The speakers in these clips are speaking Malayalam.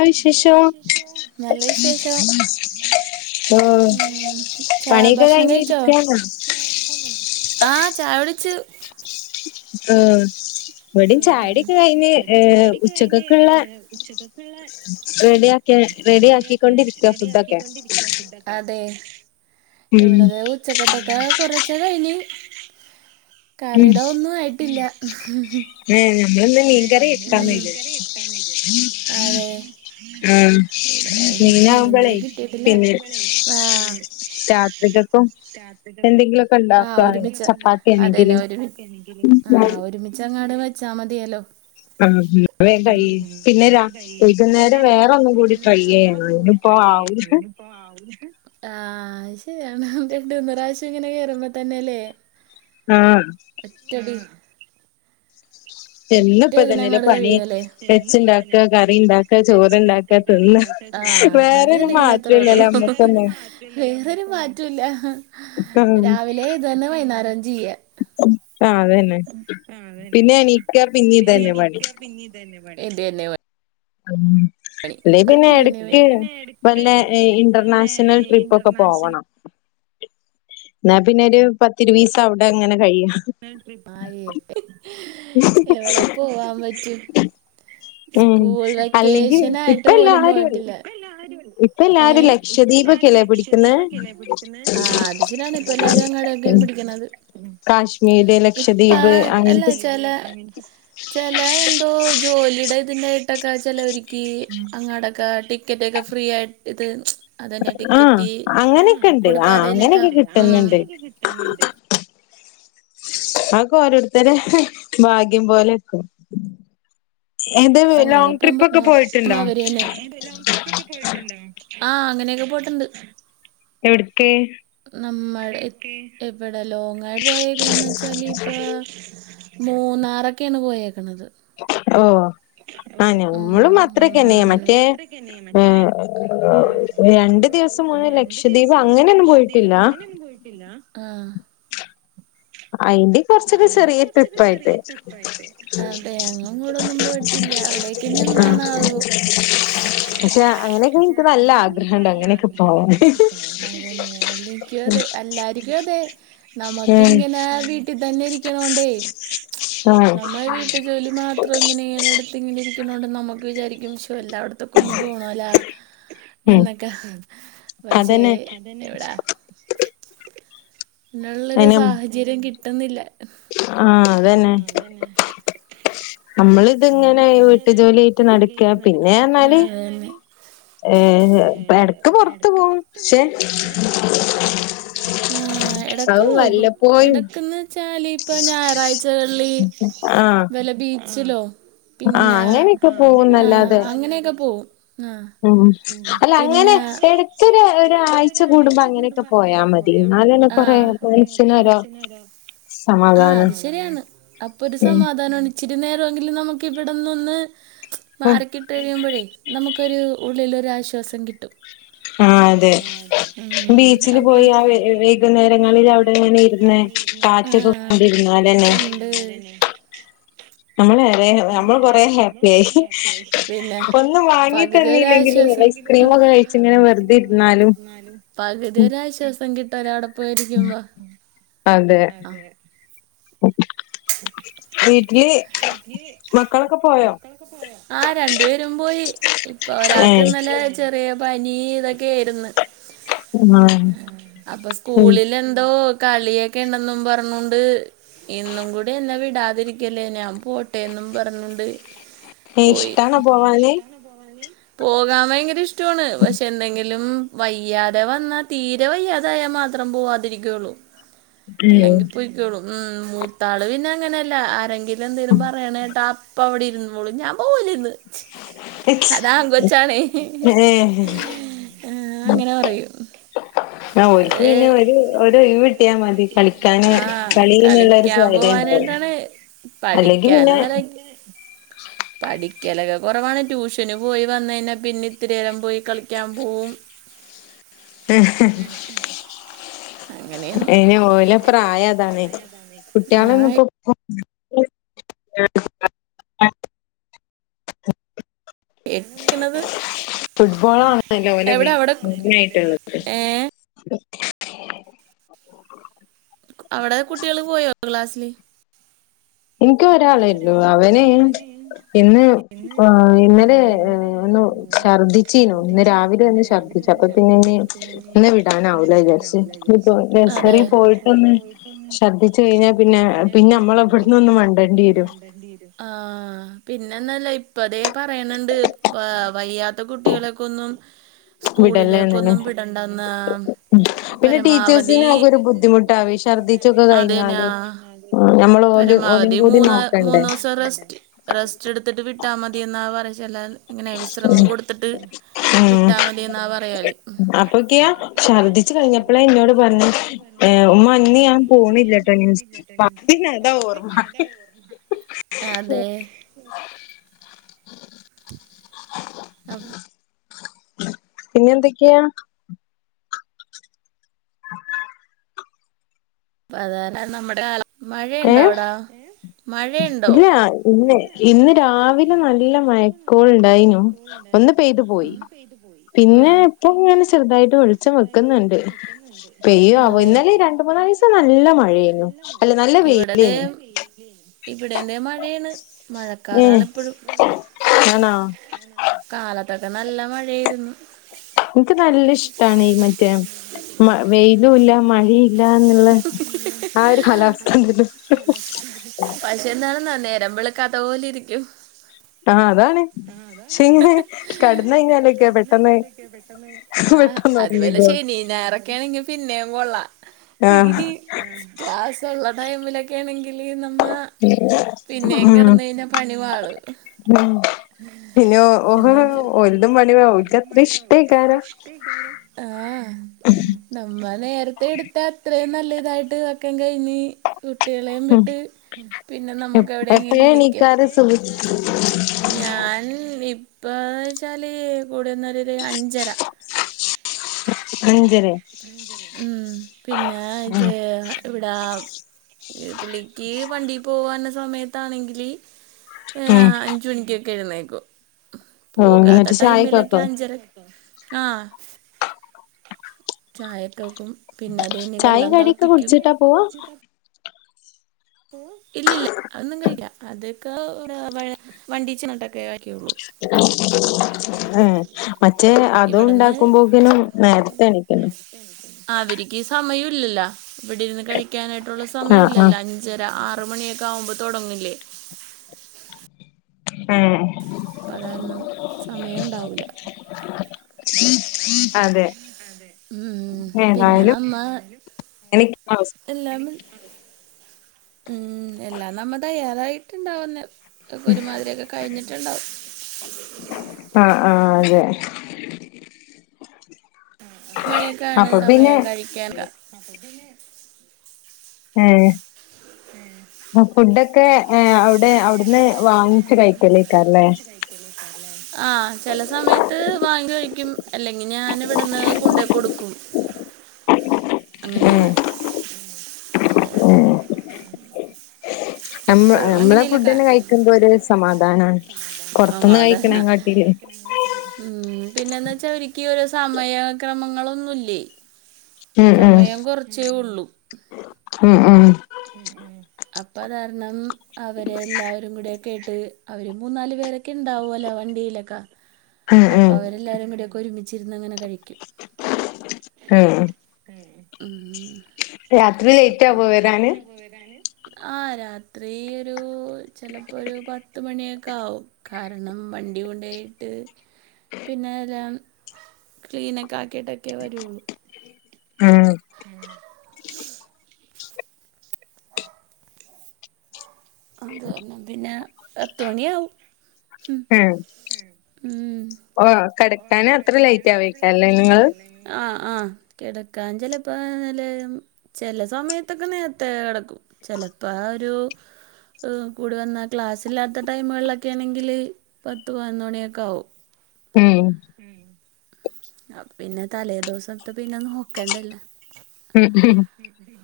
എന്തുവാ വിശേഷം? നല്ല വിശേഷം. ഏഹ് ആഹ് ഉച്ചാ പണിയൊക്കെ ഭഷണം കഴിഞ്ഞ് കയ്ച്ചോ? ഇരിക്കാണോ ആഹ് ചായുടിച്ചു. ഏഹ് വടി ചായുടിക്കെ കയ്ഞ്ഞ് ഏഹ് ഉച്ചക്കക്ക്ള്ളെ റെഡ്യാ കെ റെഡി ആക്കിക്കൊണ്ടിരിക്ക ഫുഡ്ഡൊക്കെ. അതേ എവിടതേ ഉച്ചക്കത്തൊക്കെ കൊറ്ചെ കയ്ഞ് ഉം കറിടെ ഒന്നു ആയിട്ടില്ല. ഉം ഏഹ് നമ്മളിന്ന് മീൻകറി ഇന്ന് വെക്കാന്ന് മീൻ കറി വിചാരിച്ചു വെക്കാന്ന് വിചാര്ച് അതേ? ആഹ് ഇവിടെ മീന്റെ മീനാവുമ്പളേ കിട്ടീട്ടില്ല പിന്നെ ആഹ്. രാത്രികക്കും രാത്രി കക്കും എന്തെങ്കിലുമൊക്കെ ആഹ് ഉണ്ടാക്കുക ഒരുമിച്ച് ചപ്പാത്തി ആണെങ്കില് അതന്നെ ഒരുമി ആഹ് ഒരുമിച്ചങ്ങട് വെച്ചാ മതിയലൊ. ആഹ് വേം കയ്യും പിന്നെ രാ വൈകുന്നേരം വേറെ ഒന്നും കൂടി ട്രൈ യ്യാനും ട്രൈയ്യ്യ്യ [unintelligible] ആഹ് അയ് ശെരിയാണ് രണ്ടൂന്ന് പ്രാവശ്യം ഇങ്ങനെ കേറുമ്പൊ തന്നെലെ? ആഹ് എറ്റടി ഒറ്റ എന്നുംപ്പ ഇതിന് ഇതന്നെല്ലേ അങ്ങ്ട് പണി കഴിയ്യലെ എന്നുപ്പ വെച്ചുണ്ടാക്ക ഇതന്നെലെ കറി പണി ഉണ്ടാക്ക വെച്ച്ണ്ടാ ചോറുണ്ടാക്ക കടി തിന്ന ഇണ്ടാകാ ആഹ് അത് വേറൊരു ഇങ്ങനെ അത്രൊള്ളു. മാറ്റല്ലല്ലോ നമ്മക്കൊന്നും വേറൊരു മാറ്റൂല്ല ആഹ് രാവിലെ ഇതു തന്നെ വൈന്നേരം ചെയ്യ. ആഹ് അതന്നെ പിന്നെ എണീക്ക പിന്നെ ഇതന്നെ പണി പിന്നി ഇതന്നെ പണി ഇതന്നെ പ ആഹ് ഇല്ലെയ് പിന്നെ ഇതന്നെ എടക്ക് പണി വല്ലെ ഇന്റർനാഷണൽ ട്രിപ്പൊക്ക പോവണം ഇന്നാ പിന്നൊരു പത്തിരുവീസം അവ്ടെ ഇങ്ങന കയ്യ [unintelligible] മായിപ്പെ എവ്ടെ പോവാൻ പറ്റും ഉം സ്കൂൾ അല്ലെങ്കിൽ വെക്കേഷൻ ഇപ്പ ആയിട്ട് പോലും എല്ലാരും പോയിട്ടില്ല ഇപ്പ എല്ലാരും ഏഹ് ഇപ്പ എല്ലാരും ലക്ഷദ്വീപൊക്കെല്ലേ പിടിക്കുന്നെ ലക്ഷദ്വീപൊക്കല്ലെ പിടിക്ക്ന്നെ ആഹ് അത് ശരിയാണ് എല്ലാരും അങ്ങ്ടൊക്കെ ഇരിക്ക്ണത് കാശ്മീരില് ഇപ്പാ എല്ലാച്ചാല് ചെല എന്തോ ജോലിടെ ഇതിന്റായിട്ടൊക്ക ചെലോരിക്ക് അങ്ങാടൊക്കെ ടിക്കറ്റ് ഒക്ക ഫ്രീ ആയി ഇത് അതന്നെ ആഹ് ടിക്കറ്റ് അങ്ങനെയൊക്കെ ഉണ്ട് ആഹ് കൊടുക്കാതേനൊക്ക അങ്ങനെയൊക്കെ കിട്ടുന്നുണ്ട് ഉം കിട്ടുന്നുണ്ട് അം [inaudible] അഹ്പ്പ ഓരോരുത്തരെ ഭാഗ്യം പോലെക്കും ഏത് ലോങ് ട്രിപ്പ് ഒക്കെ പോയിട്ടുണ്ടോ ഏതെല്ലാം ട്രിപ്പ് ഒക്കെ പോയിട്ടുണ്ടോ ആഹ് അങ്ങനെയൊക്കെ പോയിട്ടുണ്ട് എവിടക്ക് നമ്മൾ എവിടെ ലോങ്ങ് ആയിട്ട് പോയേക്കണന്ന് വെച്ചാല് ഇപ്പ മൂന്നാറൊക്കെയാണ് പോയേക്കണത് ഓവ്വ ഓ അഹ് മാരെൽ കുടുതലും മറ്റേ അത്രക്കെനെയാ മറ്റേ ഹെ രണ്ടു ദിവസം മുന്നേ രണ്ടു ലക്ഷദ്വീപ് ദിവസം മുന്നെ അങ്ങനെയൊന്നും ലക്ഷദ്വീപ് പോയിട്ടില്ല അങ്ങനെയൊന്നും പോയിട്ടില്ല അഹ് ആയിട്ടിൻ അയിൻ്റെ കൊറച്ചൊക്ക ചെറിയ ട്രിപ്പായിട്ട് അതെ ഞങ്ങനും ഇവിടേം ഒന്നും പോയിട്ടില്ല അവിടെ ഇക്ക് ന്നി ആ എന്താണവ് പക്ഷെ അങ്ങനെയൊക്കെ പക്ഷെ എനിക്ക് നല്ല അങ്ങനെയൊക്കെ ഇക്ക് ആഗ്രഹണ്ട് നല്ല അ അങ്ങനെയൊക്കെ അത [unintelligible] പോവാൻ അങ്ങനൊക്ക അതെ എല്ലാർക്കും അതെ നമക്ക് ഉം ഇങ്ങനെ വി ട്ടിൽ ഇതന്നെ ഇരിക്കണോണ്ടേ ആ നമ്മൾ വീ ട്ട് ജോലി മാത്രം ഇങ്ങനെ ഇങ്ങനെടുത്ത് ഇങ്ങനെ ഇരിക്കുണോണ്ട് നമുക്ക് വിചാരിക്കും ശോല്ലാ തൊക്ക ഒന്നു പോണലോ ഉം എന്നൊക്കെ പക്ഷെ അതന്നെ അതന്നെ ഇവിടാ [unintelligible] അയിന്നുല്ല ഉള്ളൊരു സാഹചര്യം കിട്ടുന്നില്ല ആഹ് അതന്നെ നമ്മള് ഇത്ങ്ങനെ വീട്ടു ജോലായിട്ട് നടക്ക പിന്നെ എന്നാല് [unintelligible] ഏ ഇടക്ക് പൊറത്ത് പോകും ക്ഷേ ആഹ് എടക്ക് പോകും ഇടയ്ക്ക്ന്ന് വേച്ചാൽ ഇപ്പോ ഞായറാഴ്ചകളി ആഹ് വല്ല ബീച്ചിലോ ആഹ് പിന്നെ അങ്ങനെയൊക്കെ അഹ് അഹ് പോവുന്നല്ലാതെ അങ്ങനെയൊക്കെ പോവും അങ്ങനെക്കെ പോവും ആഹ് ഉം അല്ല പിന്നെ അങ്ങനെ എടക്കൊരു ശരിക്കൊരു ഒരാഴ്ച കൂടുമ്പോ അയിഴ്ച അങ്ങനെയൊക്കെ കൂടുബോ അനെയൊക്കെ പോയാ മതി എന്നാലന്നെ അഹ് കൊറേ പിന്നെ മനസ്സിനൊരു കൊറെ [unintelligible] ആഹ് സമാധാനം അത് ശരിയാണ് അപ്പൊ ഒരു ഉം സമാധാനംണ് ഇച്ചിരി നേരം എങ്കിലും നമുക്ക് ഇവിടെന്ന് ഒന്ന് ഉം മാറക്കി ട്ടി കഴിയുമ്പോഴേ നമുക്കൊരു ഉള്ളിലൊരു അശ്വാസം കിട്ടും ആഹ് അതെ ബീച്ചില് പോയി ആ ബീച്ചിൽ വെ പോയി ആ വൈകുന്നേരങ്ങളിൽ അവിടെ വൈകുന്നേരങ്ങളിൽ ഇങ്ങനെ അവിടെ ഇരുന്ന് ഇങ്ങനെ കാറ്റൊക്കെ ആഹ് കൊണ്ടിരുന്നാലന്നെ ക്കൊണ്ട് നമ്മളെറെ നമ്മൾ കൊറെ ഹാപ്പിയ ആയി പിന്നെ ഒന്നും പകുതി വാങ്ങിതന്നെല്ലെങ്കിലും ഒരാശ്വാസം ക്രീംമൊക്കെ കഴിച്ച് ഇങ്ങനെ വെറുതെ ഇരുന്നാലും പകുതി ഒരാശ്വാസം കിട്ടുംണ് അവിടെ പോയിരിക്കുമ്പോ അതെ വീട്ടില് ഇഞ്ഞി മക്കളൊക്കെ പോയോ? ആഹ് രണ്ടുപേരും പോയി ഇപ്പ ഒരാൾക്ക് ഏഹ് ഇന്നലെ ചെറിയ പനി ഇതൊക്കെയായിരുന്നു ആഹ് അപ്പൊ ഉം സ്കൂളിൽ എന്തോ കളിയൊക്കെ ഉണ്ടെന്നും പറഞ്ഞോണ്ട് ഇന്നും കൂടി എന്നെ വിടാതിരിക്ക ല്ലേ ഞാൻ പോട്ടേന്നും പറഞ്ഞോണ്ട് പോയി ഇഷ്ടാണോ പോവാന്? പോകാൻ ഭയങ്കര ഇഷ്ടമാണ് പക്ഷെ എന്തെങ്കിലും വയ്യാതെ വന്നാൽ തീരെ വയ്യാതെ ആയാൽ മാത്രം പോവാതിരിക്കയുള്ളൂ ഉം അല്ലെങ്കി പോയ്ക്കോളും ഉം മൂത്താള് പിന്നെ അങ്ങനെയല്ല ആരെങ്കിലും എന്തേലും പറയണ കേട്ടാ അ അപ്പോ അവിടെ ഇരുന്നോളും ഞാൻ പോവുലിന്ന് അതാ ആൺ കൊച്ചാണേ ഏഹ് ആഹ് അങ്ങനെ പറയും ആഹ് ഓൽക്ക് അത് പിന്നെ ഒരു ഒരൊഴിവ് കിട്ടിയാ മതി കളിക്കാന് ആഹ് കളി കളീന്നുള്ളൊരു കളിക്കാൻ സ്വൈര്യം ഇണ്ടാവും പോവാനായിട്ടാണ് അല്ലെങ്കി പിന്നെ പഠിക്കാനൊന്നുമല്ല പഠിക്കലൊക്കെ കുറവാണ് ട്യൂഷന് പോയി വന്നു കഴിഞ്ഞാ പിന്നെ ഇത്തിരിനേരം പോയി കളിക്കാൻ പോവും [inaudible] [unintelligible] അങ്ങനെയൊന്ന് അയിന് ഓലെ പ്രായം അതാണെ ആഹ് കുട്ടികളെന്നിപ്പോ ആഹ് എടിക്കണത് ഫുട്ബോളാണല്ലോ ഓലെ എവിടെ അവിടെ ഏഹ് എത്തി അവിടെ കുട്ടികള് പോയോ ക്ലാസ്സില് എനിക്ക് ഒരാളെയുള്ളൂ അവന് ഇന്ന് ഇന്നലെ ഒന്ന് ഛർദ്ദിച്ചിനു ഇന്ന് രാവിലൊന്ന് ശർദ്ധിച്ചു അപ്പൊ പിന്നെ ഇനി ഇന്ന് വിടാനാവൂല്ല വിചാരിച്ച് ഇപ്പോ അതെ നഴ്സറി പോയിട്ടൊന്ന് ചർദ്ധിച്ചു കഴിഞ്ഞാൽ പിന്നെ പിന്നെ നമ്മളെവിടന്നൊന്നും വേ ആഹ് പിന്നന്നൊല്ല ഇപ്പതേ പറയണണ്ട് വയ്യാത്ത കുട്ടികളൊക്കൊന്നും വിടല്ലേ എന്നന്നെ സ്കൂളിലേക്കൊന്നും വിടണ്ടന്ന് പിന്നെ പരമാവധി ടീച്ചേഴ്സിന് ആകെ ഒരു ബുദ്ധിമുട്ടാവേ ഛർദ്ദിച്ചൊക്കെ അതെന്നെ കഴിഞ്ഞാല് നമ്മള് ഓല് ഓലും പരമാവധി കൂടി മൂന്ന് നോക്കണ്ടേ മൂന്നു ദിവസം റെസ്റ്റ് റെസ്റ്റ് എടുത്തിട്ട് വിട്ടാ മതിയെന്നാ പറ ചെല്ലാൻ ഇങ്ങനെ വിശ്രമം കൊടുത്തിട്ട് വിട്ടാൽ ഉം മതി എന്നാ പറയല് അപ്പൊക്കെയാ ഛർദ്ദിച്ചു കഴിഞ്ഞപ്പോളാ എന്നോട് പറഞ്ഞ് ഏഹ് ഉമ്മ ഇന്ന് ഞാൻ പോണില്ലട്ടോ ഇനി [unintelligible] ഓർമ്മ അതെ [inaudible] [inaudible] അപ് പിന്നെ എന്തൊക്കെയാ [inaudible] പ്രധാന നമ്മുടെ [unintelligible] ഏ മഴയുണ്ടാ അവിടാ മഴയുണ്ടോ ഇല്ല ഇന്ന് ഇന്ന് രാവിലെ നല്ല മഴക്കോൾ ഇണ്ടായിനു ഒന്ന് പെയ്തു പോയി പിന്നെ ഇപ്പം ഇങ്ങനെ ചെറുതായിട്ട് വെളിച്ചം വെക്കുന്നുണ്ട് പെയ്യോ ആവോ അതെ ഇന്നലെ ര ബുധനാഴ്ച്ച നല്ല മഴയായിനു അല്ല നല്ല വെയിലായ്നു ഇവിടെന്തെ മഴയാണ് ഏ മഴക്കാറാണ് ഇപ്പോഴും ആണോ കാലത്തൊക്കെ നല്ല മഴയായിരുന്നു എനിക്ക് നല്ല ഇഷ്ടമാണ് ഈ മറ്റേ മ വെയിലൂല്ല മഴയു ഇല്ലാന്നുള്ള ആഹ് ഒരു കാലാവസ്ഥ [unintelligible] പക്ഷെ എന്താണെന്നാ നേരം വെളുക്കാത്ത പോലെ ഇരിക്കും. ആ അതാണ് പക്ഷെ ഇങ്ങനെ കടന്ന് കഴിഞ്ഞാലൊക്കെ പെട്ടെന്ന് എങ്ങട്ടാ പോയെ പെട്ടെന്ന് ഉറങ്ങിപ്പോവും. ഞാറൊക്കെ ആണെങ്കി പിന്നെയും കൊ ള്ളാം ആഹ് ക്ലാസ്സള്ള ടൈമിലൊക്കെ. ക്കേണെങ്കില് നമ്മ പിന്നേ ഉം കെടന്ന ഴിഞ്ഞാ പണിപാളും. ഉം പിന്നെ [unintelligible] ഓഹ് ഓൽതും പണി ഓൽക്ക് അത്ര ഇഷ്ടേക്കാരം ആഹ്. നമ്മ നേരത്തെ എട്ത്ത അത്രയും നല്ലതായിട്ട് വെക്കാ കയ്ഞ്ഞി. കുട്ട്യളേം ഉം വിട്ട് പിന്നെ നമുക്ക് എവിടെങ്കിലും എപ്പഴാ ഇരിക്ക. എണീക്കാറ് സുബഹി ഞാൻ ഇപ്പച്ചാല് കൂടിവന്നാല് ഒരു അഞ്ചര. അഞ്ചരെ ഉം പിന്നെ ഉം ചെ ഏഹ് എവടാ ഈ പുള്ളിക്കീ വണ്ടി പോവള്ള സമയത്താണെങ്കില് ഉം ഏഹ് അഞ്ച് മണിക്കൊക്കെ എഴ്ന്നേക്കും. ഓഹ് പോകാത്ത എന്നിട്ട് ടൈമിലൊക്കെ ചായക്കൊക്കോ അഞ്ചര ആഹ് ചായക്കോകും പിന്നെ അത് കഴിഞ്ഞ് ചായയും വെള്ളം കടിയൊക്കെ തെളപ്പിക്ക്യും. കുടിച്ചിട്ടാ പോവാ ഇല്ലില്ല അതൊന്നും കഴില്ല അതൊക്കെ [unintelligible] ഏഹ് മറ്റേ അതും ഇവിടുന്ന് ഉണ്ടാക്കുമ്പോക്കിനും നേരത്തെ എണിക്കണം. അവരിക്ക് സമയം ഇല്ലല്ലോ ഇവിടെര്ന്ന് കഴിക്കാനായിട്ടുള്ള സമയം ആഹ് ആഹ് ഇല്ലല്ലോ. ഞ്ചര ആറുമണിയൊക്കെ ആവുമ്പോ തൊടങ്ങില്ലേ? ഏഹ്. അപ്പ അതാരണം സമയം ഇണ്ടാവൂല്ല. അതെ ഉം പിന്നെ ഏതായാലും നമ്മ [unintelligible] എല്ലാം ഉം എല്ലാം നമ്മ തയ്യാറായിട്ട് ണ്ടാവന്നെ. ഇതൊക്കെ ഒരുമാതിരിയൊക്കെ കഴിഞ്ഞിട്ട്ണ്ടാവു. ആഹ് ആ അതെ. ഒരു മണിയൊക്കെ ആണ് അപ്പൊ പിന്നെ സമയം കഴിക്കാല്ല. ഏഹ്. [inaudible] ആഹ് ഫുഡൊക്കെ ഏഹ് അവ്ടെ അവിട്ന്ന് വാങ്ങിച്ച് കഴിക്കലേക്കാരല്ലേ? ആഹ് ചെല സമയത്ത് വാങ്ങി കഴിക്കും. അല്ലെങ്കി ഞാനിവ്ട്ന്ന് കൊണ്ടോയ് കൊട്ക്കും. ഉം ഓ, ഉം. നമ്മ എപ്പോഴും നമ്മളെ അങ്ങനെയല്ല ഫുഡന്നെ കാരണം കഴിക്കുമ്പോ ഒരു സമാധാനാണ്. പൊർത്ത്ന്ന് കയ്ക്കണെകാട്ടീലെ. ഉം പിന്നെന്താ വെച്ചാ ഇവരിക് ഓരോ സമയ ക്രമങ്ങളൊന്നുല്ലേ. ഉം ഉം ഉം ഉം അപ്പതാര്ണം അവരെല്ലാവരും കൂടെ കേട്ട് അവര് മൂന്നാല് പേരൊക്കെ ഇണ്ടാവല്ലോ വണ്ടിയിലൊക്കെ ഉം അപ്പൊ ഉം അവ എല്ലാരും കൂടയൊക്കെ ഒരുമിച്ചിരുന്നങ്ങനെ കഴിക്കും. ഉം ഉം രാത്രി ലേറ്റ് ആവോ വരാന്? ആഹ്‌ രാത്രി ഒരു ചെലപ്പോ ഒരു പത്തുമണിയൊക്കെ ആവും. കാരണം വണ്ടി കൊണ്ടോയിട്ട് പിന്നെല്ലാം ക്ലീനൊക്കെ ആക്കിയിട്ടൊക്കെ വരൊള്ളൂ. അഹ് ഉം അന്ത പറഞ്ഞെ പിന്നെ പത്ത് മണിയാവും ഉം. ആഹ് ഉം. ഓ കിടക്കാന് അത്ര ലേറ്റ് ആവുവായിരിക്കല്ലേ നിങ്ങള് ആഹ് ആഹ് കിടക്കാ ചിലപ്പോ നല്ല [unintelligible] ചെലസമയത്തൊക്കെ നേരത്തെ കിടക്കും ചെലപ്പ ആ ഒരു കൂടി വന്നാൽ ക്ലാസ്സില്ലാത്ത ടൈമുകളിലൊക്കെ ആണെങ്കിൽ പത്ത് പതിനോണിയൊക്കെ ആകും ഉം ഉം അപ്പ പിന്നെ തലേദിവസത്ത പിന്നെ നോക്കേണ്ടല്ലേ ഉം ഉം ഉംഹും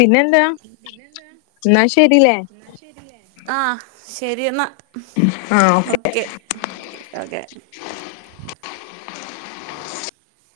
പിന്നെന്താ പിന്നെന്താ എന്നാ ശരില്ലേ എന്ന ശെരിയേ ആഹ് ‌ശെരി എന്നാ ആഹ് ഓക്കെ ഉം ഓക്കെ അ